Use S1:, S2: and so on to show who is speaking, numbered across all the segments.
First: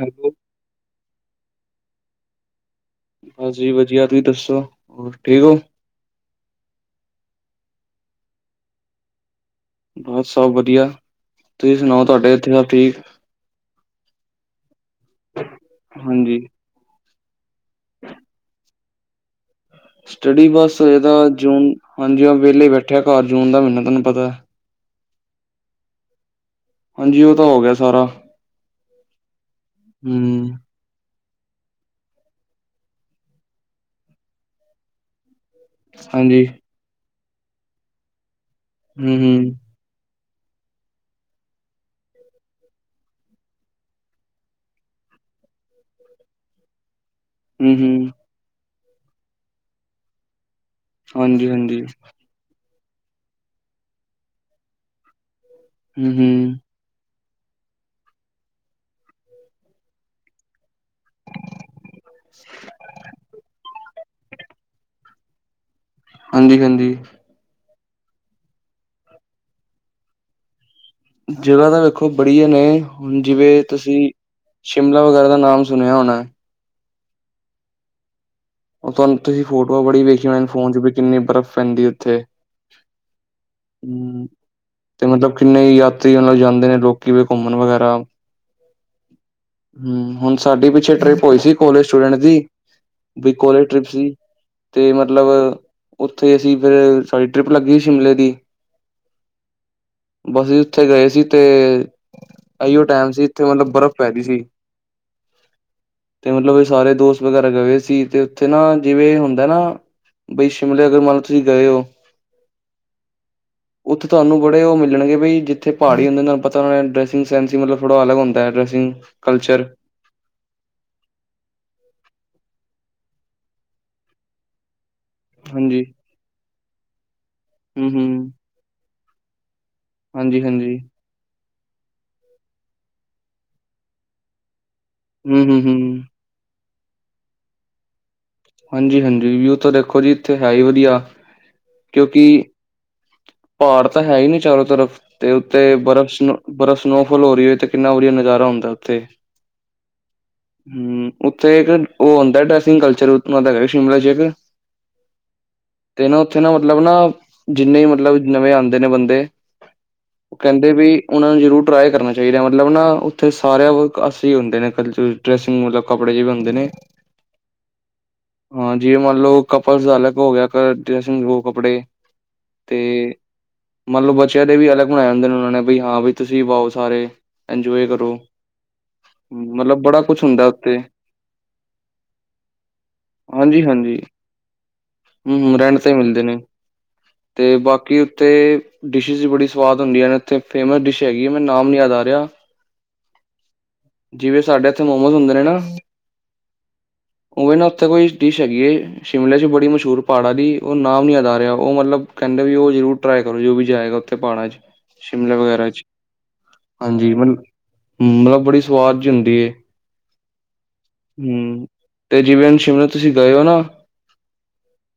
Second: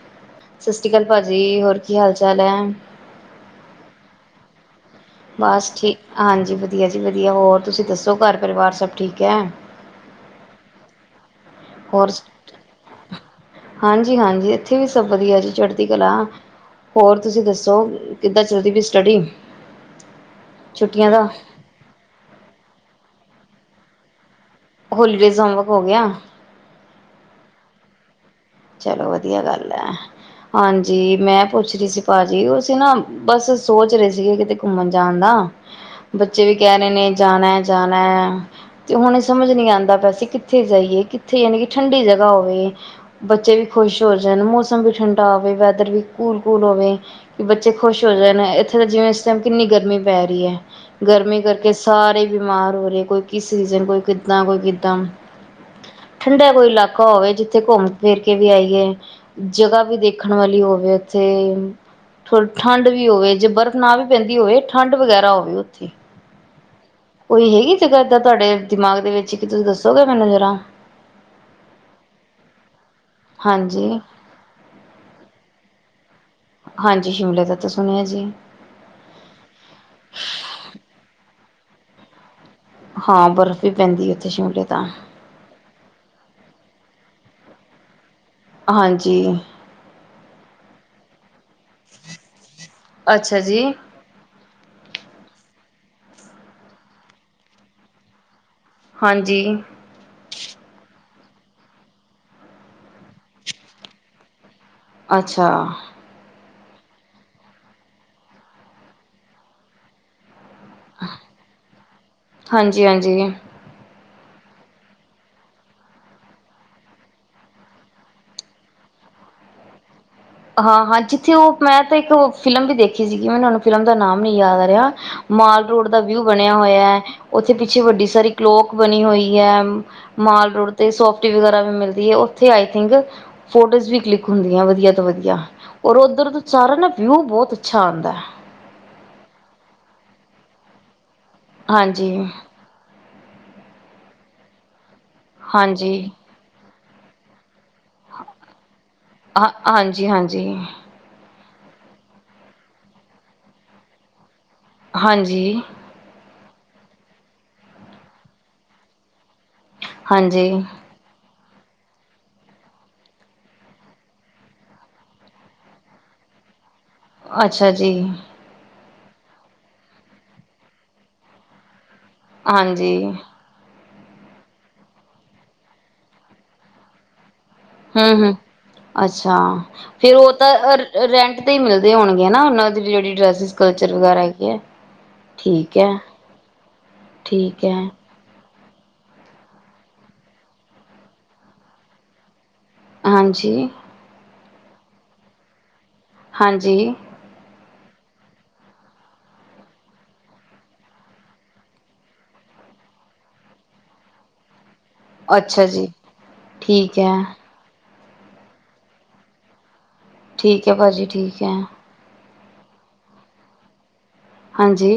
S1: Hello.
S2: ਸਸ ਸ਼੍ਰੀ ਕਾਲ ਭਾਅਜੀ ਹੋਰ ਕੀ ਹਾਲ ਚਾਲ ਐ?
S1: ਹਾਂਜੀ ਵਧੀਆ ਤੁਸੀਂ ਦੱਸੋ? ਹੋਰ ਠੀਕ ਹੋ?
S2: ਬਸ ਠੀਕ ਹਾਂਜੀ ਵਧੀਆ ਜੀ ਵਧੀਆ ਹੋਰ ਤੁਸੀਂ ਦੱਸੋ ਘਰ ਪਰਿਵਾਰ ਸਭ ਠੀਕ ਐ?
S1: ਬਸ ਸਭ ਵਧੀਆ ਤੁਸੀਂ ਸੁਣਾਓ ਤੁਹਾਡੇ ਏਥੇ ਸਬ ਠੀਕ?
S2: ਹਾਂਜੀ-ਹਾਂਜੀ ਏਥੇ ਵੀ ਸਭ ਵਧੀਆ ਜੀ ਚੜ੍ਹਦੀ ਕਲਾ
S1: ਹਾਂਜੀ।
S2: ਹੋਰ ਤੁਸੀਂ ਦੱਸ ਸੋ ਕਿੱਦਾਂ ਚੱਲਦੀ ਪਈ ਸਟੱਡੀ?
S1: ਸਟੱਡੀ ਬਸ ਇਦਾ
S2: ਛੁੱਟੀਆਂ ਦਾ?
S1: ਜੂਨ ਹਾਂਜੀ ਵੇਲੇ ਬੈਠੇ ਆ ਘਰ ਜੂਨ ਦਾ ਮੀਨਾ ਤੁਹਾਂਨੂੰ ਪਤਾ।
S2: ਹੋਲੀਡੇਜ਼ ਹੋਮਵਰਕ ਹੋ ਗਿਆ?
S1: ਹਂਜੀ, ਔ ਤਾਂ ਹੋ ਗਿਆ ਸਾਰਾ।
S2: ਚਲੋ ਵਧੀਆ ਗੱਲ ਐ।
S1: ਹੂੰ
S2: ਹਾਂਜੀ ਮੈਂ ਪੁੱਛ ਰੀ ਸੀ ਭਾਜੀ ਔ ਸੀ ਨਾ ਬਸ ਸੋਚ ਰੇ ਸੀਗੇ ਕਿਤੇ ਘੁੰਮਨ ਜਾਨ ਦਾ।
S1: ਹਾਂਜੀ
S2: ਬੱਚੇ ਵੀ ਕੈ ਰੇ ਨੇ ਜਾਨਾਜਾਨਾਤੇ
S1: ਹੂੰ
S2: ਹੁਨ
S1: ਹੂੰ।
S2: ਸਮਝ ਨੀ ਆਂਦਾ ਪਿਆ। ਅਸੀ ਕਿ ਕਿਥੇ ਜਾਈਏ ਕਿੱਥੇ ਯਾਨੀ ਕਿ ਠੰਡੀ ਜਗਾ ਹੋਵੇ। ਬੱਚੇ ਵੀ ਖੁਸ਼ ਹੋ ਜਾਨ ਮੌਸਮ ਵੀ ਠੰਡਾ ਹੋਵੇ ਵੈਦਰ ਵੀ ਕੂੱਲਕੂੱਲ ਹੋਵੇ। ਕੀ ਬੱਚੇ
S1: ਹੂੰ
S2: ਖੁਸ਼
S1: ਹੂੰ
S2: ਹੋ ਜਾਨਇੱਥੇ ਤਾਂ ਜਿਵੇਂ ਇਸ ਟਾਈਮ ਕਿੰਨੀ ਗਰਮੀ ਪੈ ਰੀਐ। ਗਰਮੀ
S1: ਹਾਂਜੀ
S2: ਕਰਕੇ
S1: ਹਾਂਜੀ
S2: ਸਾਰੇ ਬਿਮਾਰ ਹੋਰੇ ਕੋਈ ਕਿਸ ਸੀਜ਼ਨ ਕੋਈ ਕਿੱਦਾਂ ਕੋਈ ਕਿੱਦਾਂ।
S1: ਹੂੰ
S2: ਠੰਡਾ
S1: ਹੂੰ
S2: ਕੋਈ ਇਲਾਕਾ ਹੋਵੇ ਜਿੱਥੇ ਘੁੰਮ ਵੇਖ ਕੇ ਵੀ ਆਈਏ ਜਗ੍ਹਾ ਵੀ ਦੇਖਨ ਵਾਲੀ ਹੋਵੇ। ਤੇ ਠੰਡ ਵੀ ਹੋਵੇ ਜੇ ਬਰਫ਼ ਨਾ ਵੀ ਪੈਂਦੀ ਹੋਵੇ ਠੰਡ ਵਗੈਰਾ ਹੋਵੇ। ਥੇ।
S1: ਹਂਜੀ, ਹਂਜੀ।
S2: ਕੋਈ ਹੈਗੀ ਜਗਾ ਏਦਾਂ ਤੁੱਡੇ ਦਿਮਾਗ ਦੇ ਵਿੱਚ ਕੀ ਤੁਸੀਂ ਦੱਸੋਗੇ ਸਾਨੂੰ ਜ਼ਰਾ।
S1: ਜਗ੍ਹਾ ਤਾਂ ਵੇਖੋ ਬੜੀਆ ਨੇ ਜਿਵੇਂ
S2: ਹਾਂਜੀ
S1: ਤੁਸੀਂ ਸ਼ਿਮਲਾ ਵਗੈਰਾ ਦਾ ਨਾਮ ਸੁਨਿਆ ਹੋਨਾ।
S2: ਹਂਜੀ ਸ਼ਿਮਲੇ ਦਾ ਤਾਂ ਸੁਨਿਆ ਜੀ।
S1: ਓ ਤੁਨੂੰ ਤੁਸੀਂ ਫੋਟੋਆਂ ਬੜੀ ਵੇਖੀਆਂ ਫੋਨ ਚ ਵੀ ਕਿੰਨੀ ਬਰਫ਼ ਪੈਂਦੀ ਉੱਥੇ।
S2: ਹਾਂ ਬਰਫ਼ ਵੀ ਪੈਂਦੀ
S1: ਹੂੰ
S2: ਉੱਥੇ ਸ਼ਿਮਲੇ ਤਾਂ।
S1: ਤੇ ਮਤਲਬ ਕਿੰਨੇ ਯਾਤਰੀਆਂ ਨਾਲ ਜਾਂਦੇ ਨੇ ਲੋਕੀ ਵੀ ਘੁੰਮਣ ਵਗੈਰਾ।
S2: ਹਂਜੀ।
S1: ਹੂੰ ਹੁਨਸਾਡੀ ਪਿੱਛੇ ਟ੍ਰਿਪ ਹੋਈ ਸੀ ਕੋਲੇਜ ਸਟੂਡੈਂਟ ਦੀ ਵੀ
S2: ਅੱਛਾ ਜੀ
S1: ਕੋਲੇਜ ਟ੍ਰਿਪ ਸੀ। ਤੇ ਮਤਲਬ ਉੱਥੇ ਅਸੀਂ ਫੇਰ ਸਾਡੀ ਟਰਿਪ ਲੱਗੀ ਸ਼ਿਮਲੇ ਦੀ।
S2: ਹਂਜੀ।
S1: ਬਸ ਉੱਥੇ ਗਏ ਸੀ ਤੇ ਐਈਔ ਟੈਮ ਸੀ ਇੱਥੇ ਮਤਲਬ ਬਰਫ਼ ਪੈਗੀ ਸੀ। [inaudible]
S2: ਅੱਛਾ।
S1: ਤੇ ਮਤਲਬ ਸਾਰੇ ਦੋਸਤ ਵਗੈਰਾ ਗੈ ਹੋਏਸੀ। ਤੇ ਉੱਥੇ ਨਾ ਜਿਵੇਂ ਹੁੰਦਾ ਨਾ ਬਈ ਸ਼ਿਮਲੇ ਅਗਰ ਮੰਨ ਤੁਸੀਂ ਗਏਔ।
S2: ਹਾਂਜੀ ਹਾਂਜੀ
S1: ਉੱਥੇ ਤੁਹਾਨੂੰ ਬੜੇ ਔ ਮਿਲਨਗੇ ਬਈ ਜਿੱਥੇ ਪਹਾੜੀ ਹੁੰਦੇ ਨਾ ਤੁੱਨੂੰ ਪਤਾ ਹੋਨਾ ਡਰੈਸਿੰਗਸੈਂਸ ਈ ਮਤਲਬ ਥੋੜਾ ਅਲੱਗ ਹੁੰਦੈ ਡਰੈਸਿੰਗ ਕਲਚੱਰ।
S2: ਹਾਂ ਹਾਂ ਜਿੱਥੇ ਔ ਮੈਂ ਤਾਂ ਇੱਕ ਫਿਲਮ ਵੀ ਦੇਖੀ ਸੀਗੀ। ਮੈਂਨੂੰ ਹੁਨ ਫਿਲਮ ਦਾ ਨਾਮ ਨੀ ਯਾਦ ਆ ਰਿਆ। ਮਾਲ
S1: ਹਾਂਜੀ
S2: ਰੋਡ ਦਾ ਵਿਊ ਬਨਿਆ ਹੋਇਐ। ਉੱਥੇ ਪਿੱਛੇ
S1: ਹਮ
S2: ਵੱਡੀ
S1: ਹਮ
S2: ਸਾਰੀ ਕਲੋਕ ਬਨੀ ਹੋਈ ਐ।
S1: ਹਾਂਜੀ
S2: ਮਾਲ ਰੋਡ
S1: ਹਾਂਜੀ
S2: ਤੇ ਸੋ ਟੀ ਵਗੈਰਾ ਵੀ ਮਿਲਦੀ ਐ। ਉਥੇ ਆਈ ਥਿੰਕ ਫੋਟੋਜ਼ ਵੀ ਕਲਿਕ ਹੁੰਦੀਆਂ ਵਧੀਆ ਤੋਂ ਵਧੀਆ। ਧੀਆ
S1: ਹੂੰ, ਹੂੰ,
S2: ਔਰ
S1: ਹੂੰ,
S2: ਓਧਰ ਦਾ ਸਾਰਾ ਨਾ ਵਿਊ ਬੋਤ ਅੱਛਾ ਆਂਦੈ।
S1: ਹਂਜੀ, ਹਂਜੀ ਵਿਊ ਤੋਂ ਦੇਖੋ ਜੀ ਇੱਥੇ ਹੈ ਈ ਵਧੀਆ।
S2: ਹਂਜੀ।
S1: ਕਿਉਂਕਿ ਪਹਾੜ ਤਾਂ ਹੈ ਹੀ ਨੀ ਚਾਰੋ ਤਰਫ ਤੇ ਉੱਤੇ
S2: ਹਾਂਜੀ
S1: ਬਰਫ਼ ਬਰਫ਼ ਸਨੋਫਾਲ ਹੋ ਰਹੀ ਔ ਤੇ। ਕਿਨਾ ਵਧੀਆ ਨਜ਼ਾਰਾ ਹੁੰਦਾ ਉੱਥੇ
S2: ਹਾਂ ਹਾਂਜੀ ਹਾਂਜੀ
S1: ਹੂੰ। ਉੱਥੇ ਇੱਕ ਉਹ ਹੁੰਦਾ ਡਰੈਸਿੰਗ ਕਲਚੱਰ ਸ਼ਿਮਲਾ ਚ ਇੱਕ।
S2: ਹਂਜੀ।
S1: ਤੇ ਨਾ ਉੱਥੇ ਨਾ ਮਤਲਬ ਨਾ। ਜਿੰਨੇ ਮਤਲਬ ਨਵੇਂ ਆਂਦੇ ਨੇ ਬੰਦੇ ਉਹ
S2: ਹਾਂਜੀ
S1: ਕੈਂਦੇ ਬਈ ਉਨਾਂ ਨੂੰ ਜ਼ਰੂਰ ਟਰਾਈ ਕਰਨਾ ਚੈਦਾ ਮਤਲਬ ਨਾ ਉੱਥੇ ਸਾਰੇਆਂ ਵਿਕਾਆਸੇ ਹੀ ਹੁੰਦੇ ਨੇ ਕਲਚਰ। ਡਰੈਸਿੰਗ ਮਤਲਬ ਕੱਪੜੇ ਵੀ ਬਣਦੇ ਨੇ।
S2: ਅੱਛਾ ਜੀ।
S1: ਹਾਂ ਜਿਵੇਂ ਮੰਨ ਲੋ ਕਪਲ ਦਾ ਅਲੱਗ ਹੋ ਗਿਆ ਕ ਡਰੈਸਿੰਗ ਵੋ ਕੱਪੜੇ।
S2: ਹਾਂਜੀ।
S1: ਤੇ ਮੰਨ ਲੋ ਬੱਚਿਆਂ ਦੇ ਵੀ ਅਲੱਗ ਬਣਾਇਆ ਹੁੰਦਾ ਉਨਾਂ ਨੇ ਵੀ ਹਾਂ ਬਈ ਤੁਸੀਂ ਵੀ ਪਾਓ ਸਾਰੇ। ਐਜੋਏ ਕਰੋ।
S2: ਹੂੰ-ਹੂੰ, ਅੱਛਾ
S1: ਮਤਲਬ ਬੜਾ
S2: ਫੇਰ
S1: ਕੁਛ
S2: ਓ
S1: ਹੁੰਦਾ
S2: ਤਾਂ
S1: ਉੱਥੇ
S2: ਅ ਰੈਂਟ 'ਤੇ ਈ ਮਿਲਦੇ ਹੋਣਗੇ ਨਾ ਉਨਾਂ ਦੇ ਜੇੜੀ ਡਰੈਸਿਸ ਕਲਚਰ
S1: ਹਾਂਜੀ-ਹਾਂਜੀ
S2: ਵਗੈਰਾ ਹੈਗੀ ਐ।
S1: ਹੂੰ ਰੈਂਟ 'ਤੇ ਮਿਲਦੇ ਨੇ 'ਤੇ
S2: ਠੀਕ ਹੈ,
S1: ਬਾਕੀ 'ਤੇ ਡਿਸ਼ਿਸ ਵੀ ਬੜੀ ਸਵਾਦ ਹੁੰਦੀਆਂ ਨੇ ਉੱਥੇ ਫੇਮਸ ਡਿਸ਼ ਹੈਗੀ ਏ ਮੈਨੂੰ ਨਾਮ ਨੀ ਯਾਦ ਆ ਰੇਆ
S2: ਹਾਂਜੀ।
S1: ਜਿਵੇਂ ਸਾਡੇ ਐਥੇ ਮੋਮੋਸ ਹੁੰਦੇ ਨੇ ਨਾ
S2: ਹਾਂਜੀ।
S1: ਉਵੇਂ ਨਾ ਉੱਥੇ ਕੋਈ ਡਿਸ਼ ਹੈਗੀ ਏ ਸ਼ਿਮਲੇ 'ਚ ਬੜੀ ਮਸ਼ਹੂਰ ਪਾੜਾਂ ਦੀ ਓ ਨਾਮ ਨੀ ਯਾਦ ਆ ਰੇਆ ਓ ਮਤਲਬ ਕੈਂਦੇ ਵੀ ਓ ਜ਼ਰੂਰ ਟਰਾਏ ਕਰੋ ਜੋ ਵੀ ਜਾਏਗਾ ਉੱਥੇ ਪਾੜਾਂ 'ਚ ਸ਼ਿਮਲਾ
S2: ਅੱਛਾ
S1: ਵਗੈਰਾ ਚ,
S2: ਜੀ, ਠੀਕ ਹੈ,
S1: ਹਾਂਜੀ ਮਨ, ਮਤਲਬ ਬੜੀ ਸਵਾਦ ਜੀ ਹੁੰਦੀ ਏ।
S2: ਠੀਕ ਐ, ਭਾਜੀ ਠੀਕ ਐ।
S1: 'ਤੇ ਜਿਵੇਂ ਹੁਣ ਸ਼ਿਮਲੇ ਤੁਸੀਂ ਗਏ ਓ ਨਾ।
S2: ਹਾਂਜੀ।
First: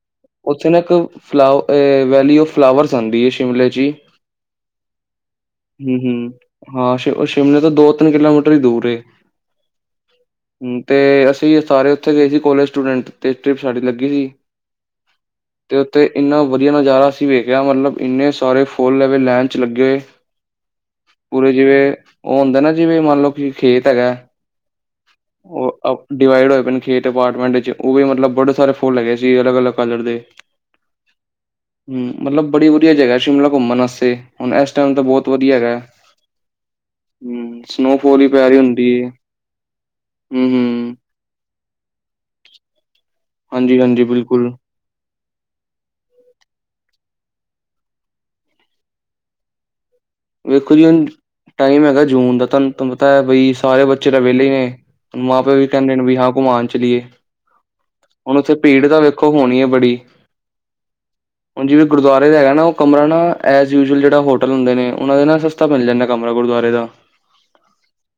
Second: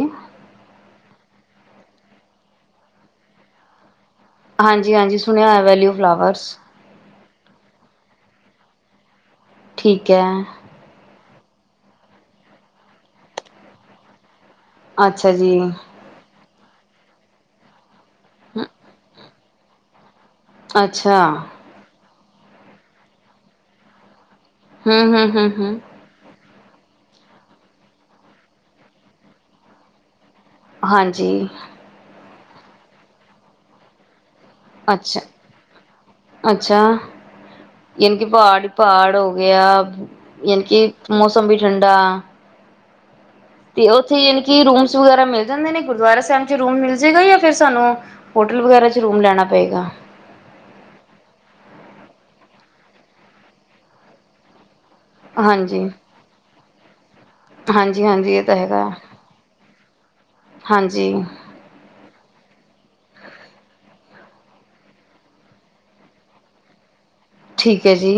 S1: ਉੱਥੇ ਨਾ ਇੱਕ ਫਲਾ ਅ ਵੈਲੀ ਓ ਫਲਾਵਰਸ ਆਂਦੀ ਏ ਸ਼ਿਮਲੇ 'ਚ ਈ।
S2: ਹਾਂਜੀ-ਹਾਂਜੀ ਸੁਣਿਆ ਉਇਆ ਵੈਲੀ ਓ
S1: ਹੂੰ-ਹੂੰ।
S2: ਫਲਾਵਰਸ।
S1: ਹਾਂ ਸ਼ ਸ਼ਿਮਲੇ ਤੋਂ ਦੋ-ਤਿੰਨ ਕਿਲੋਮੀਟਰ ਈ ਦੂਰ ਏ।
S2: ਠੀਕ ਐ।
S1: ਹੂੰ 'ਤੇ ਅਸੀਂ ਸਾਰੇ ਉੱਥੇ ਗਏ ਸੀ ਕੋਲੇਜ ਸਟੂਡੈਂਟ 'ਤੇ ਟ੍ਰਿਪ ਸਾਡੀ ਲੱਗੀ ਸੀ।
S2: ਅੱਛਾ ਜੀ।
S1: 'ਤੇ ਇੰਨਾ ਵਧੀਆ ਨਜ਼ਾਰਾ ਅਸੀਂ ਵੇਖਿਆ ਮਤਲਬ ਇੰਨੇ ਸਾਰੇ ਫੁੱਲ ਐਵੇ ਲੈਨ 'ਚ ਲੱਗੇ।
S2: ਅੱਛਾ।
S1: ਊਰੇ ਜਿਵੇਂ ਓ ਹੁੰਦਾ ਨਾ ਜਿਵੇਂ ਮੰਨ ਲੋ ਕਿ ਖੇਤ ਹੈਗਾ
S2: ਹੂੰ-ਹੂੰ-ਹੂੰ-ਹੂੰ।
S1: ਉਹ ਅ ਡਿਵਾਈਡ ਹੋਏ ਪਏ ਨੇ ਖੇਤ ਅਪਾਰਟਮੈਂਟ ਵਿਚ ਉਵੇਂ ਮਤਲਬ ਬੜੇ ਸਾਰੇ ਫੁੱਲ ਹੈਗੇ ਸੀ, ਅਲਗ-ਅਲੱਗ ਕਲਰ ਦੇ।
S2: ਹਾਂਜੀ।
S1: ਹੂੰ ਮਤਲਬ ਬੜੀ ਵਧੀਆ ਜਗਾ ਐ ਸ਼ਿਮਲਾ ਘੁੰਮਣ ਵਾਸਤੇ ਹੁਣ ਐਸ ਟਾਈਮ ਤਾਂ
S2: ਅੱਛਾ।
S1: ਬੋਤ ਵਧੀਆ ਹੈਗਾ ਐ।
S2: ਅੱਛਾ,
S1: ਹੂੰ ਸਨੋਫੋਲ ਵੀ ਪੈ ਰੀ ਹੁੰਦੀ ਏ।
S2: ਯਾ, ਯਾਨੀ ਕੇ
S1: ਹੂੰ-ਹੂੰ,
S2: ਮੌਸਮ ਵੀ ਠੰਡਾ 'ਤੇ
S1: ਹਾਂਜੀ-ਹਾਂਜੀ,
S2: ਉੱਥੇ ਯਾਨੀ
S1: ਬਿਲਕੁਲ
S2: ਕਿ ਰੂਮਸ ਵਗੈਰਾ ਮਿਲ ਜਾਂਦੇ ਨੇ ਗੁਰਦੁਆਰਾ ਸੇਅਮ 'ਚ ਰੂਮ ਮਿਲ ਜੇਗਾ ਜਾਂ ਫਿਰ ਸਾਨੂੰ ਹੋਟਲ ਵਗੈਰਾ 'ਚ ਰੂਮ ਲੈਣਾ ਪਏਗਾ?
S1: ਵੇਖੋ ਜੀ ਹੁਣ ਟਾਈਮ ਹੈਗਾ ਜੂਨ ਦਾ ਤੁਹਾਨੂੰ, ਤੁਹਾਨੂੰ ਪਤਾ ਐ ਬਈ ਸਾਰੇ ਬੱਚੇ ਤਾਂ ਵੇਲੇ ਨੇ ਮਾਂ ਪਿਓ ਵੀ
S2: ਹਾਂਜੀ
S1: ਕੈਂਦੇ ਨੇ ਵੀ ਹਾਂ ਘੁੰਮਾਣ ਚਲੀਏ,
S2: ਹਾਂਜੀ ਹਾਂਜੀ
S1: ਹੁਣ
S2: ਇਹ
S1: ਉੱਥੇ
S2: ਤਾਂ
S1: ਭੀੜ
S2: ਹੈਗਾ
S1: ਦਾ ਵੇ ਖੋ ਹੋਣੀ ਏ ਬੜੀ।
S2: ਹਾਂਜੀ।
S1: ਹੁਣ ਜਿਵੇਂ ਗੁਰਦੁਆਰੇ ਦਾ ਹੈਗਾ ਨਾ ਓ ਕਮਰਾ ਨਾ ਐਜ ਯੂਜਅਲ ਜੇੜਾ ਹੋਟਲ ਹੁੰਦੇ ਨੇ ਉਨਾਂ ਦੇ ਨਾ ਸਸਤਾ ਮਿਲ ਜਾਂਦਾ ਕਮਰਾ ਗੁਰਦੁਆਰੇ ਦਾ।
S2: ਠੀਕ ਐ ਜੀ।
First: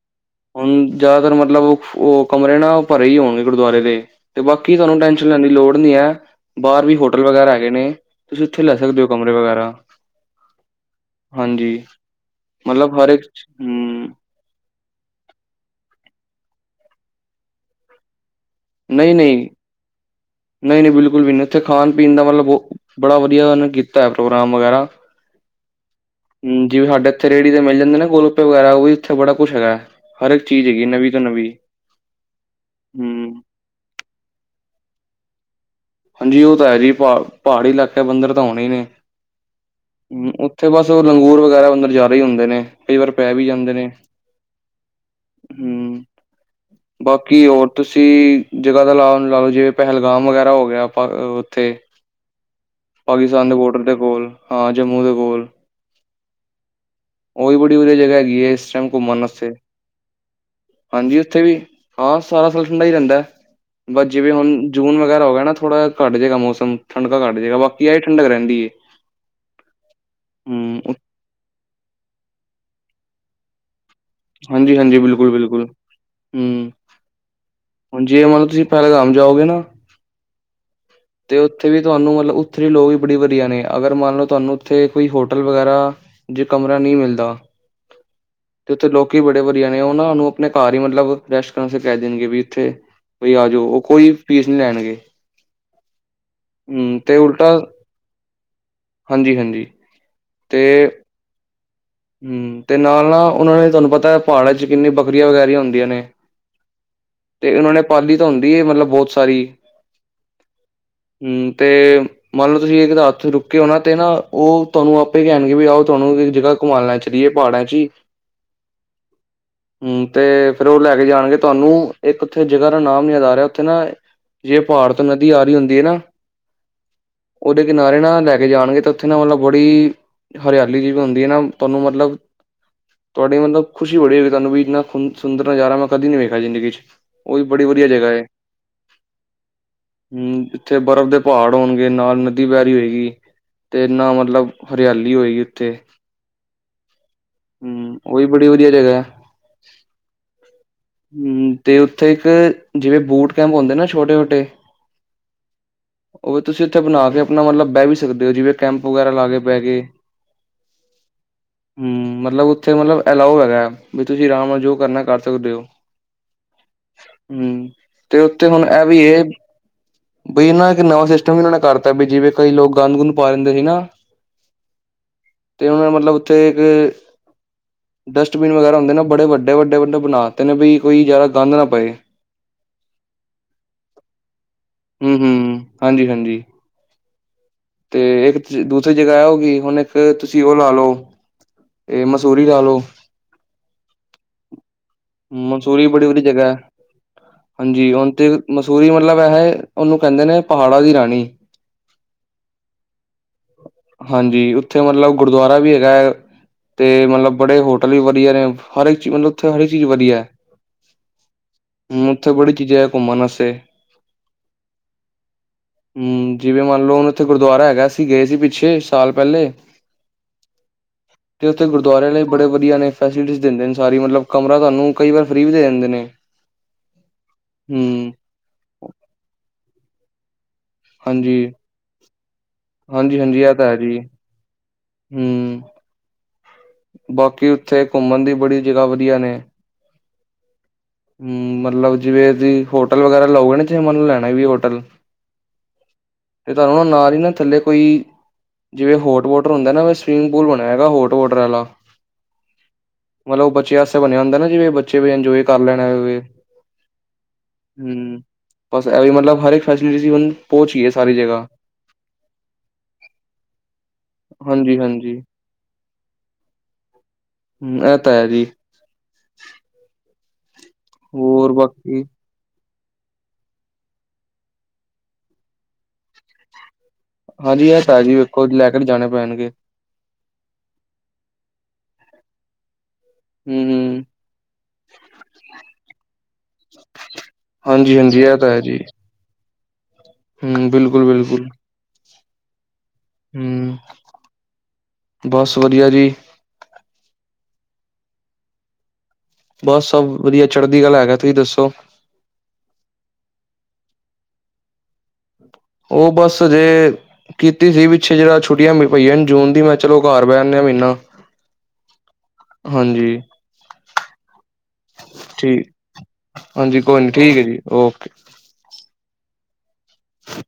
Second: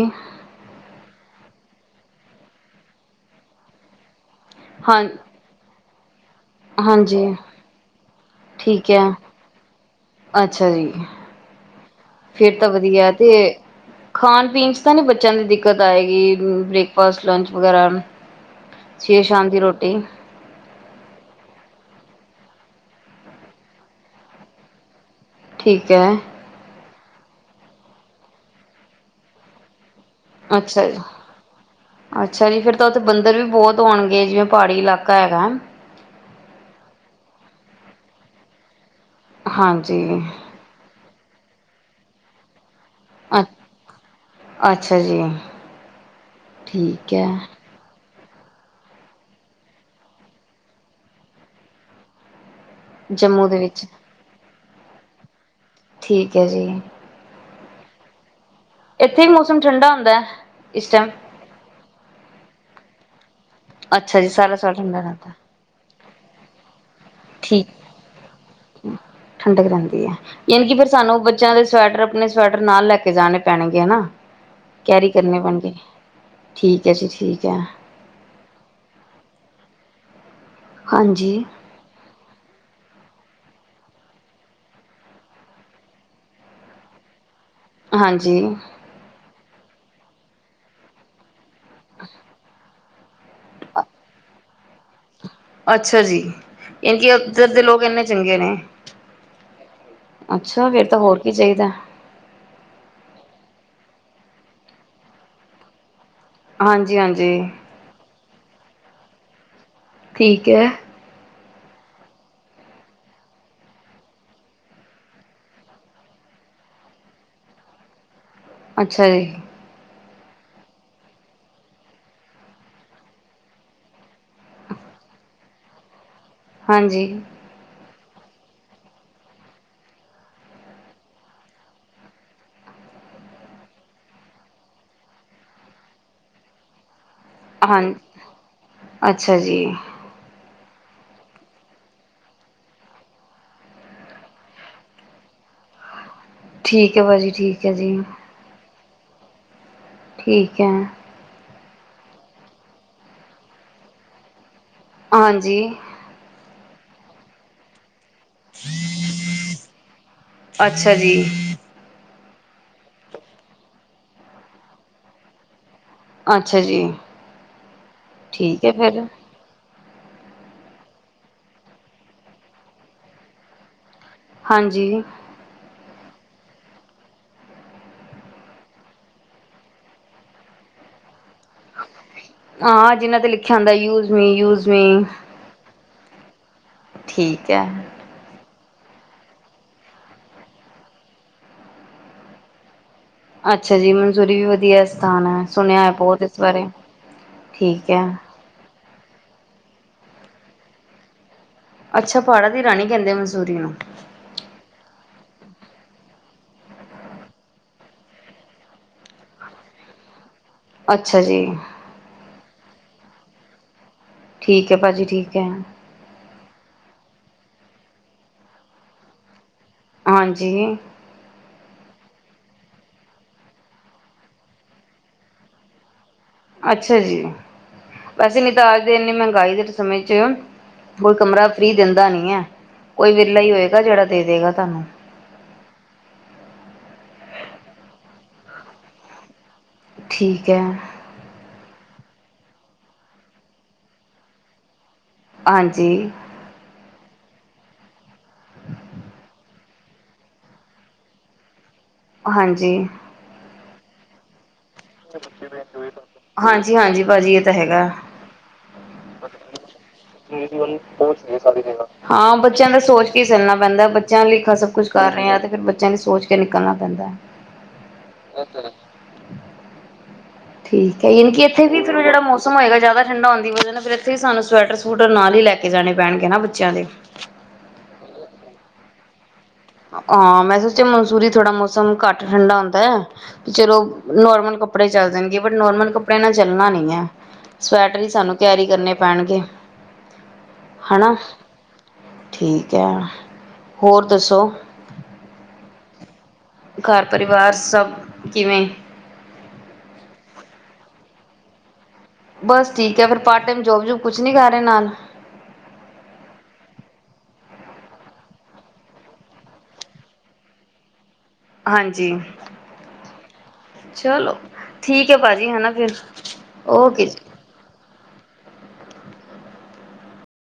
S1: ਹੁਣ ਜ਼ਿਆਦਾਤਰ ਮਤਲਬ ਓਫ ਓ ਕਮਰੇ ਨਾ ਭਰੇ ਈ ਹੋਣਗੇ ਗੁਰਦੁਵਾਰੇ ਦੇ। 'ਤੇ ਬਾਕੀ ਤੁਹਾਨੂੰ
S2: ਹਾਂ
S1: ਟੈਂਸ਼ਨ ਲੈਣ ਦੀ ਲੋੜ ਨੀ ਐ ਬਾਰ ਵੀ ਹੋਟਲ
S2: ਹਾਂਜੀ
S1: ਵਗੈਰਾ ਹੈਗੇ ਨੇ ਤੁਸੀਂ ਉੱਥੇ ਲੈ
S2: ਠੀਕ ਹੈ
S1: ਸਕਦੇ ਓ ਕਮਰੇ ਵਗੈਰਾ।
S2: ਅੱਛਾ ਜੀ।
S1: ਹਾਂਜੀ।
S2: ਫੇਰ ਤਾਂ
S1: ਮਤਲਬ ਹਰ
S2: ਵਧੀਆ
S1: ਇੱਕ
S2: ਤੇ
S1: ਹਮ
S2: ਖਾਣ ਪੀਣ ਤਾ ਨੀ ਬੱਚਿਆਂ ਦੀ ਦਿੱਕਤ ਆਏਗੀ ਬ੍ਰੇਕਫਾਸਟ ਲੰਚ ਵਗੈਰਾ, ਸਵੇਰ
S1: ਨਹੀਂ-ਨਹੀਂ,
S2: ਸ਼ਾਮ ਦੀ ਰੋਟੀ
S1: ਨਹੀਂ-ਨਹੀਂ, ਬਿਲਕੁਲ ਵੀ ਨਹੀ ਉੱਥੇ ਖਾਣ ਪੀਣ ਦਾ ਮਤਲਬ, ਬੜਾ ਵਧੀਆ ਉਹਨੇ ਕੀਤਾ ਹੈ ਪ੍ਰੋਗਰਾਮ ਵਗੈਰਾ,
S2: ਠੀਕ ਹੈ।
S1: ਜਿਵੇਂ ਸਾਡੇ ਇਥੇ ਰੇੜੀ ਤੇ ਮਿਲ ਜਾਂਦੇ ਨਾ ਗੋਲੋਪੇ ਵਗੈਰਾ ਉਹ ਇੱਥੇ ਬੜਾ ਕੁਛ ਹੈਗਾ ਹੈ। ਹਰ ਇੱਕ ਚੀਜ਼ ਹੈਗੀ
S2: ਅੱਛਾ ਜੀ
S1: ਨਵੀਂ ਤੋਂ ਨਵੀਂ।
S2: ਅੱਛਾ ਜੀ ਫੇਰ ਤਾਂ ਉੱਥੇ
S1: ਹਮ
S2: ਬੰਦਰ ਵੀ ਬਹੁਤ ਹੋਣਗੇ ਜਿਵੇਂ ਪਹਾੜੀ ਇਲਾਕਾ ਹੈਗਾ।
S1: ਹਾਂਜੀ ਉਹ ਤਾਂ ਹੈ ਜੀ ਪਹ ਪਹਾੜੀ ਇਲਾਕਾ ਬੰਦਰ ਤਾਂ ਹੋਣੇ ਹੀ ਨੇ।
S2: ਹਾਂਜੀ।
S1: ਹਮ ਉੱਥੇ ਬਸ ਉਹ ਲੰਗੂਰ ਵਗੈਰਾ ਓਧਰ ਜਾ ਰਹੇ ਹੀ ਹੁੰਦੇ ਨੇ। ਕਈ ਵਾਰ ਪੈ ਵੀ
S2: ਅੱ
S1: ਜਾਂਦੇ ਨੇ
S2: ਅੱਛਾ ਜੀ
S1: ਹੂੰ
S2: ਠੀਕ
S1: ਬਾਕੀ
S2: ਹੈ
S1: ਹੋਰ, ਤੁਸੀਂ ਜਗ੍ਹਾ ਦਾ ਲਾ-ਲਾ ਲਓ ਜਿਵੇਂ ਪਹਿਲਗਾਮ ਵਗੈਰਾ ਹੋ ਗਿਆ। ਉੱਥੇ,
S2: ਜੰਮੂ
S1: ਪਾਕਿਸਤਾਨ ਦੇ ਬੋਡਰ
S2: ਵਿੱਚ
S1: ਦੇ ਕੋਲ ਹਾਂ ਜੰਮੂ ਦੇ ਕੋਲ।
S2: ਠੀਕ ਹੈ ਜੀ।
S1: ਉਹੀ ਬੜੀ ਵਧੀਆ ਜਗ੍ਹਾ ਹੈਗੀ ਹੈ ਇਸ ਟਾਈਮ ਘੁੰਮਣ
S2: ਇੱਥੇ ਵੀ
S1: ਵਾਸਤੇ ਉੱਥੇ
S2: ਮੌਸਮ ਠੰਡਾ ਹੁੰਦਾ ਹੈ ਇਸ ਟਾਈਮ
S1: ਹਾਂਜੀ ਉੱਥੇ ਵੀ, ਹਾਂ ਸਾਰਾ ਸਾਲ ਠੰਡਾ ਹੀ ਰਹਿੰਦਾ ਬਸ
S2: ਅੱਛਾ ਜੀ
S1: ਜਿਵੇਂ
S2: ਸਾਰਾ
S1: ਹੁਣ
S2: ਸਾਲ
S1: ਜੂਨ
S2: ਠੰਡਾ
S1: ਵਗੈਰਾ
S2: ਰਹਿੰਦਾ
S1: ਹੋ ਗਿਆ ਨਾ ਥੋੜ੍ਹਾ ਘੱਟ ਜੇ ਗਾ ਮੌਸਮ। ਠੰਡਕਾ ਘੱਟ ਜਏਗਾ
S2: ਠੀਕ
S1: ਬਾਕੀ ਆ ਠੰਡਕ ਰਹਿੰਦੀ ਹੈ,
S2: ਠੰਡਕ ਰਹਿੰਦੀ ਹੈ ਯਾਨੀ ਕਿ ਫਿਰ
S1: ਹੂੰ।
S2: ਸਾਨੂੰ ਬੱਚਿਆਂ ਦੇ ਸਵੈਟਰ ਆਪਣੇ ਸਵੈਟਰ ਨਾਲ ਲੈ ਕੇ ਜਾਣੇ ਪੈਣਗੇ ਹਨਾ
S1: ਹਾਂਜੀ ਹਾਂਜੀ
S2: ਕੈਰੀ
S1: ਬਿਲਕੁਲ
S2: ਕਰਨੇ
S1: ਬਿਲਕੁਲ
S2: ਪੈਣਗੇ,
S1: ਹੂੰ
S2: ਠੀਕ ਹੈ ਜੀ ਠੀਕ ਹੈ।
S1: ਹੁਣ ਜੇ ਮਤਲਬ ਤੁਸੀਂ ਪਹਿਲਗਾਮ ਜਾਓਗੇ ਨਾ,
S2: ਹਾਂਜੀ।
S1: ਤੇ ਉੱਥੇ ਵੀ ਤੁਹਾਨੂੰ ਮਤਲਬ ਉੱਥੋਂ ਦੇ ਲੋਕ ਵੀ ਬੜੇ ਵਧੀਆ ਨੇ ਅਗਰ ਮੰਨ ਲਉ ਤੁਹਾਨੂੰ ਉੱਥੇ ਕੋਈ ਹੋਟਲ ਵਗੈਰਾ, ਜੇ ਕਮਰਾ ਨਹੀ ਮਿਲਦਾ,
S2: ਹਾਂਜੀ।
S1: ਤੇ ਉੱਥੇ ਲੋਕੀ ਬੜੇ ਵਧੀਆ ਨੇ ਉਹ ਨਾ ਉਹਨੂੰ ਆਪਣੇ ਘਰ ਹੀ ਮਤਲਬ ਰੈਸਟ ਕਰਨ ਵਾਸਤੇ ਕਹਿ ਦੇਣਗੇ ਵੀ ਇੱਥੇ, ਬਈ ਆ ਜਾਓ ਉਹ ਕੋਈ ਫੀਸ ਨਹੀ ਲੈਣਗੇ।
S2: ਅੱਛਾ ਜੀ
S1: ਹੂੰ
S2: ਇਹਕਿ
S1: ਤੇ
S2: ਉੱਧਰ
S1: ਉਲਟਾ
S2: ਦੇ ਲੋਕ ਇੰਨੇ ਚੰਗੇ ਨੇ।
S1: ਹਾਂਜੀ ਹਾਂਜੀ
S2: ਅੱਛਾ ਫੇਰ
S1: ਤੇ
S2: ਤਾਂ ਹੋਰ ਕੀ ਚਾਹੀਦਾ।
S1: ਹੂੰ ਤੇ ਨਾਲ-ਨਾਲ ਉਹਨਾਂ ਦੇ ਤੁਹਾਨੂੰ ਪਤਾ ਪਹਾੜਾਂ ਚ ਕਿੰਨੀ ਬੱਕਰੀਆਂ ਵਗੈਰੀਆਂ ਹੁੰਦੀਆਂ ਨੇ।
S2: ਹਾਂਜੀ-ਹਾਂਜੀ।
S1: ਤੇ ਉਹਨਾਂ ਨੇ ਪਾਲੀ ਤਾਂ ਹੁੰਦੀ ਹੈ ਮਤਲਬ ਬਹੁਤ ਸਾਰੀ,
S2: ਠੀਕ ਐ।
S1: ਹੂੰ ਤੇ, ਮੰਨ ਲਓ ਤੁਸੀਂ ਇੱਕ ਤਾਂ ਹੱਥ ਰੁਕਕੇ ਉਹਨਾ ਤੇ ਨਾ ਉਹ ਤੁਹਾਨੂੰ ਆਪੇ ਕਹਿਣਗੇ ਵੀ ਆਓ ਤੁਹਾਨੂੰ ਇੱਕ ਜਗ੍ਹਾ, ਘੁਮਾਣ ਲੈ ਚਲੀਏ ਪਹਾੜਾਂ ਚ ਹੀ,
S2: ਅੱਛਾ ਜੀ।
S1: ਹੂੰ ਤੇ ਫੇਰ ਉਹ ਲੈ ਕੇ ਜਾਣਗੇ ਤੁਹਾਨੂੰ ਇੱਕ ਉੱਥੇ ਜਗ੍ਹਾ ਦਾ ਨਾਮ ਯਾਦ ਆ ਰਿਹਾ ਉੱਥੇ ਨਾ, ਜੇ ਪਹਾੜ ਤੋਂ ਨਦੀ ਆ ਰਹੀ ਹੁੰਦੀ ਹੈ ਨਾ,
S2: ਹਾਂਜੀ।
S1: ਉਹਦੇ ਕਿਨਾਰੇ ਨਾ ਲੈ ਕੇ ਜਾਣਗੇ ਤਾਂ ਉੱਥੇ ਨਾ ਮਤਲਬ ਬੜੀ ਹਰਿਆਲੀ ਜੀ ਵੀ ਹੁੰਦੀ ਹੈ ਨਾ, ਤੁਹਾਨੂੰ ਮਤਲਬ, ਤੁਹਾਡੀ ਮਤਲਬ ਖੁਸ਼ੀ ਬੜੀ ਹੋ ਗਈ ਤੁਹਾਨੂੰ ਇੰਨਾ ਸੁੰਦਰ ਨਜ਼ਾਰਾ ਮੈਂ ਕਦੀ ਨੀ ਵੇਖਿਆ ਜ਼ਿੰਦਗੀ ਚ, ਉਹ ਵੀ ਬੜੀ ਵਦੀਆ
S2: ਹਾਂਜੀ
S1: ਜਗ੍ਹਾ ਏ।
S2: ਅੱਛਾ ਜੀ
S1: ਹੂੰ‌, ਜਿੱਥੇ ਬਰਫ਼ ਦੇ ਪਹਾੜ ਹੋਨਗੇ, ਨਾਲ ਨਦੀ ਵੈਅ ਰੀ ਹੋਏਗੀ। ਤੇ ਨਾ, ਮਤਲਬ, ਹਰਿਆਲੀ ਹੋਏਗੀ ਉੱਥੇ।
S2: ਠੀਕ ਐ ਭਾਜੀ, ਠੀਕ ਐ ਜੀ।
S1: ਹੂੰ, ਉਹ ਵੀ ਬੜੀ ਵਦੀਆ ਜਗ੍ਹੈ।
S2: ਠੀਕ ਐ।
S1: ਹੂੰ, 'ਤੇ ਉੱਥੇ ਇੱਕ ਜਿਵੇਂ ਬੂਟ ਕੈਂਪ ਹੁੰਦੇ ਨਾ, ਛੋਟੇ-ਛੋਟੇ।
S2: ਹਾਂਜੀ।
S1: ਓ ਤੁਸੀਂ ਉੱਥੇ ਬਨਾ ਕੇ ਆਪਨਾ ਮਤਲਬ ਬੈਅ ਵੀ ਸਕਦੇ, ਜਿਵੇਂ ਕੈਂਪ ਵਗੈਰਾ ਲਾ ਕੇ ਬੈਅ ਗੇ‌।
S2: ਅੱਛਾ ਜੀ।
S1: ਹੂੰ‌, ਮਤਲਬ ਉੱਥੇ ਮਤਲਬ ਅਲਾਓ ਹੈਗੈ, ਬਈ ਤੁਸੀਂ ਆਰਾਮ ਨਾਲ ਜੋ ਕਰਨੈ ਕਰ ਸਕਦੇ ਓ।
S2: ਅੱਛਾ ਜੀ
S1: ਹੂੰ, ਤੇ ਉੱਥੇ
S2: ਠੀਕ
S1: ਹੁਨ
S2: ਹੈ
S1: ਐ ਵੀ
S2: ਫਿਰ
S1: ਏ। ਬਈ ਨਾ, ਇੱਕ ਨਵਾਂ ਸਿਸਟਮ ਵੀ ਉਨਾਂ ਨੇ ਕਰਤਾ, ਬੀ ਜਿਵੇਂ ਕਈ ਲੋਕ ਗੰਦ-ਗੁੰਦ ਪਾ ਦਿੰਦੇ ਸੀ ਨਾ।
S2: ਹਾਂਜੀ।
S1: 'ਤੇ ਉਨਾਂ ਨੇ ਮਤਲਬ, ਉੱਥੇ ਇੱਕ ਡਸਟਬਿਨ ਵਗੈਰਾ ਹੁੰਦੇ ਨਾ, ਬੜੇ ਵੱਡੇ-ਵੱਡੇ-ਵੱਡੇ ਬਨਾਤੇ ਨੇ, ਬਈ ਕੋਈ ਜਾਦਾ ਗੰਦ ਨਾ ਪਏ।
S2: ਹਾਂ, ਜਿਨਾਂ ਤੇ ਲਿਖਿਆ ਹੁੰਦਾ ਯੂਜ਼ ਮੀ ਯੂਜ਼।
S1: ਹੂੰ- ਹੂੰ, ਹਾਂਜੀ- ਹਾਂਜੀ।
S2: ਠੀਕ ਐ।
S1: 'ਤੇ ਇੱਕ ਦੂਸਰੀ ਜਗ੍ਹਾ ਐ ਹੋ ਗਈ, ਹੁਨ ਇੱਕ ਤੁਸੀਂ ਓ ਲਾ ਲਓ। ਏਅ ਮਸੂਰੀ ਲਾ ਲਓ।
S2: ਅੱਛਾ ਜੀ, ਮਨਸੂਰੀ ਵੀ ਵਦੀਆ ਸਥਾਨ ਐ, ਸੁਨਿਆ
S1: ਮਸੂਰੀ
S2: ਐ
S1: ਬੜੀ
S2: ਬੋਤ
S1: ਵਧੀਆ
S2: ਇਸ
S1: ਜਗ੍ਹਾ ਹੈ
S2: ਬਾਰੇ, ਠੀਕ
S1: ਹਾਂਜੀ
S2: ਐ।
S1: ਹੁਣ ਤੇ ਮਸੂਰੀ ਮਤਲਬ ਐਹ, ਉਨੂੰ ਕੈਂਦੇ ਨੇ ਪਹਾੜਾਂ ਦੀ ਰਾਣੀ।
S2: ਅੱਛਾ, ਪਹਾੜਾਂ ਦੀ ਰਾਣੀ ਕੈਂਦੇ ਮਨਸੂਰੀ ਨੂੰ?
S1: ਹਾਂਜੀ, ਉੱਥੇ ਮਤਲਬ ਗੁਰਦੁਆਰਾ ਵੀ ਹੈਗਾ ਐ। ਤੇ ਮਤਲਬ ਬੜੇ ਹੋਟਲ ਵੀ ਵਦੀਆ ਨੇ, ਹਰ ਇੱਕ ਚੀਜ਼ ਮਤਲਬ ਉੱਥੇ ਹਰ ਇੱਕ ਚੀਜ਼ ਵਦੀਆ ਐ।
S2: ਅੱਛਾ ਜੀ।
S1: ਹੂੰ, ਉੱਥੇ ਬੜੀ ਚੀਜ਼ਾਂ ਐ ਘੁੰਮਣ ਵਾਸਤੇ।
S2: ਠੀਕ ਐ ਭਾਜੀ, ਠੀਕ ਐ।
S1: ਹੂੰ ਜਿਵੇਂ ਮੰਨ ਲਓ ਹੁਨ ਉੱਥੇ ਗੁਰਦੁਆਰਾ ਹੈਗੈ, ਅਸੀਂ ਗਏ ਸੀ ਪਿੱਛੇ ਸਾਲ ਪਹਿਲੇ।
S2: ਹਾਂਜੀ।
S1: 'ਤੇ ਉਥੇ ਗੁਰਦਵਾਰੇ ਆਲੇ ਵੀ ਬੜੇ ਵਦੀਆ ਨੇ, ਫੈਸਿਲਿਟੀਜ਼ ਦਿੰਦੇ ਨੇ ਸਾਰੀ, ਮਤਲਬ ਕਮਰਾ ਤੁਹਾਨੂੰ ਕਈ ਵਾਰ ਫਰੀ ਵੀ ਦੇ ਦਿੰਦੇ ਨੇ।
S2: ਅੱਛਾ ਜੀ।
S1: ਹੂੰ,
S2: ਵੈਸੇ ਨਈ ਤਾਂ ਅੱਜ ਦੇ ਇੰਨੀ ਮਹਿੰਗਾਈ ਦੇ ਸਮੇਂ 'ਚ, ਕੋਈ ਕਮਰਾ
S1: ਹਾਂਜੀ,
S2: ਫਰੀ ਦਿੰਦਾ ਨੀ ਐ, ਕੋਈ ਵਿਰਲਾ
S1: ਹਾਂਜੀ-ਹਾਂਜੀ
S2: ਈ
S1: ਇਹ ਤਾਂ ਹੈ
S2: ਹੋਏਗਾ
S1: ਜੀ।
S2: ਜੇੜਾ ਦੇ ਦੇਗਾ ਤੁਹਾਨੂੰ।
S1: ਹੂੰ। ਬਾਕੀ ਉੱਥੇ ਘੁੰਮਣ ਦੀ ਬੜੀ ਜਗ੍ਹਾ ਵਦੀਆ ਨੇ।
S2: ਠੀਕ ਐ।
S1: ਹੂੰ, ਮਤਲਬ ਜਿਵੇਂ ਤੁਸੀਂ ਹੋਟਲ ਵਗੈਰਾ ਲਓਗੇ ਨਾ, ਚਾਹੇ ਮਨ ਲੈਣਾ ਵੀ ਹੋਟਲ।
S2: ਹਾਂਜੀ।
S1: 'ਤੇ ਤੁਹਾਨੂੰ ਓ ਨਾਲ ਈ ਨਾ, ਥੱਲੇ ਕੋਈ ਜਿਵੇਂ ਹੋਟ ਵੋਟਰ ਹੁੰਦੈ ਨਾ, ਸਵੀਮਿੰਗ ਪੂਲ ਬਨਿਆ ਹੈਗਾ, ਹੋਟ ਵੋਟਰ ਆਲਾ।
S2: ਹਾਂਜੀ।
S1: ਮਤਲਬ, ਬੱਚਿਆਂ ਸਤੇ ਬਨਿੰਆ ਹੁੰਦਾ ਨਾ, ਜਿਵੇਂ ਬੱ
S2: ਹਾਂਜੀ-ਹਾਂਜੀ ਭਾਜੀ, ਏਹ ਤਾਂ ਹੈਗਾ।
S1: ਹੂੰ, ਬਸ ਐ ਵੀ ਮਤਲਬ ਹਰ
S2: ਪਤਾ
S1: ਇੱਕ ਫੈਸਿਲਿਟੀ ਹੁਣ
S2: ਨੀ
S1: ਪਹੁੰਚ
S2: ਰਿਜੂਅਲ
S1: ਗਈ ਹੈ
S2: ਕੋਰਸ ਸਾਰੀ ਜਗ੍ਹਾ ਹਾਂ ਬੱਚਿਆਂ ਦੇ ਸੋਚ ਕੀ ਸੁਨਣਾ ਪੈਂਦਾ ਬੱਚਿਆਂ ਲਈ ਸਭ ਕੁੱਛ ਕਰ
S1: ਹਾਂਜੀ-ਹਾਂਜੀ,
S2: ਰਹੇ ਹਾਂ ਤੇ ਫੇਰ ਬ ਨਾਲੇ ਸੋਚ ਕੇ ਨਿਕਲਣਾ ਪੈਂਦਾ,
S1: ਹੂੰ ਐ ਤਾਂ
S2: ਉਹ
S1: ਜੀ,
S2: ਤੇ ਹੈ ਠੀਕ ਹੈ ਯਾਨੀ ਕਿ
S1: ਹੋਰ
S2: ਇੱਥੇ ਵੀ ਫੇਰ
S1: ਬਾਕੀ
S2: ਜਿਹੜਾ ਮੌਸਮ ਮੌਸਮ ਹੋਏਗਾ ਜ਼ਿਆਦਾ ਠੰਡਾ ਹੋਣ ਦੀ ਵਜ੍ਹਾ ਨਾਲ ਫੇਰ ਇੱਥੇ ਸਾਨੂੰ ਸਵੈਟਰ-ਸਵੂਟਰ ਨਾਲ ਹੀ ਲੈ ਕੇ ਜਾਣੇ ਪੈਣਗੇ ਨਾ ਬੱਚਿਆਂ ਦੇ।
S1: ਹਾਂਜੀ ਇਹ ਤੇ ਹੈ ਜੀ ਵੇਖੋ ਲੈ ਕੇ ਤਾਂ ਜਾਣੇ ਪੈਣਗੇ।
S2: ਹਾਂ, ਮੈਂ ਸੋਚਿਆ ਮਨਸੂਰੀ ਥੋੜਾ ਮੌਸਮ ਘੱਟ ਠੰਡਾ ਹੁੰਦਾ ਐ ਚਲੋ
S1: ਹੂੰ-ਹੂੰ,
S2: ਨੋਰਮਲ ਕੱਪੜੇ ਚੱਲ ਜਾਣਗੇ, ਬਟ ਨੋਰਮਲ ਕੱਪੜਿਆਂ ਨਾਲ ਚੱਲਣਾ ਨਹੀਂ ਹੈ। ਸਵੈਟਰ ਹੀ
S1: ਹਾਂਜੀ-ਹਾਂਜੀ ਐ
S2: ਸਾਨੂੰ ਕੈਰੀ ਕਰਨੇ ਪੈਣਗੇ।
S1: ਹਮ, ਬਿਲਕੁਲ,
S2: ਹਨਾ
S1: ਬਿਲਕੁਲ।
S2: ਠੀਕ ਹੈ, ਹੋਰ ਦੱਸੋ?
S1: ਬਸ ਵਧੀਆ ਜੀ।
S2: ਘਰ ਪਰਿਵਾਰ ਸਭ ਕਿਵੇਂ?
S1: ਬਸ ਸਭ ਵਧੀਆ ਚੜ੍ਹਦੀ ਕਲਾ ਹੈਗਾ, ਤੁਸੀਂ ਦੱਸੋ?
S2: ਬਸ ਠੀਕ ਹੈ, ਫੇਰ ਪਾਰਟ ਟਾਈਮ ਜੋਬ-ਜੂਬ ਕੁਛ ਨੀ ਕਰ ਰਹੇ ਨਾਲ।
S1: ਉਹ, ਬਸ ਹਜੇ - ਕੀਤੀ ਸੀ, ਪਿੱਛੇ ਜਿਹੜਾ ਛੁੱਟੀਆਂ ਪਈਆਂ ਨੇ, ਜੂਨ ਦੀ ਮੈਂ ਚਲੋ ਘਰ ਬਹਿ ਆਉਣੇ ਆਂ, ਮਹੀਨਾ-
S2: ਹਾਂਜੀ।
S1: ਹਾਂਜੀ
S2: ਚਲੋ ਠੀਕ ਹੈ, ਭਾਜੀ ਹੈਨਾ
S1: ਠੀਕ
S2: ਫੇਰ,
S1: ਹਾਂਜੀ ਕੋਈ
S2: ਓਕੇ
S1: ਨੀ
S2: ਜੀ।
S1: ਠੀਕ ਹੈ ਓਕੇ।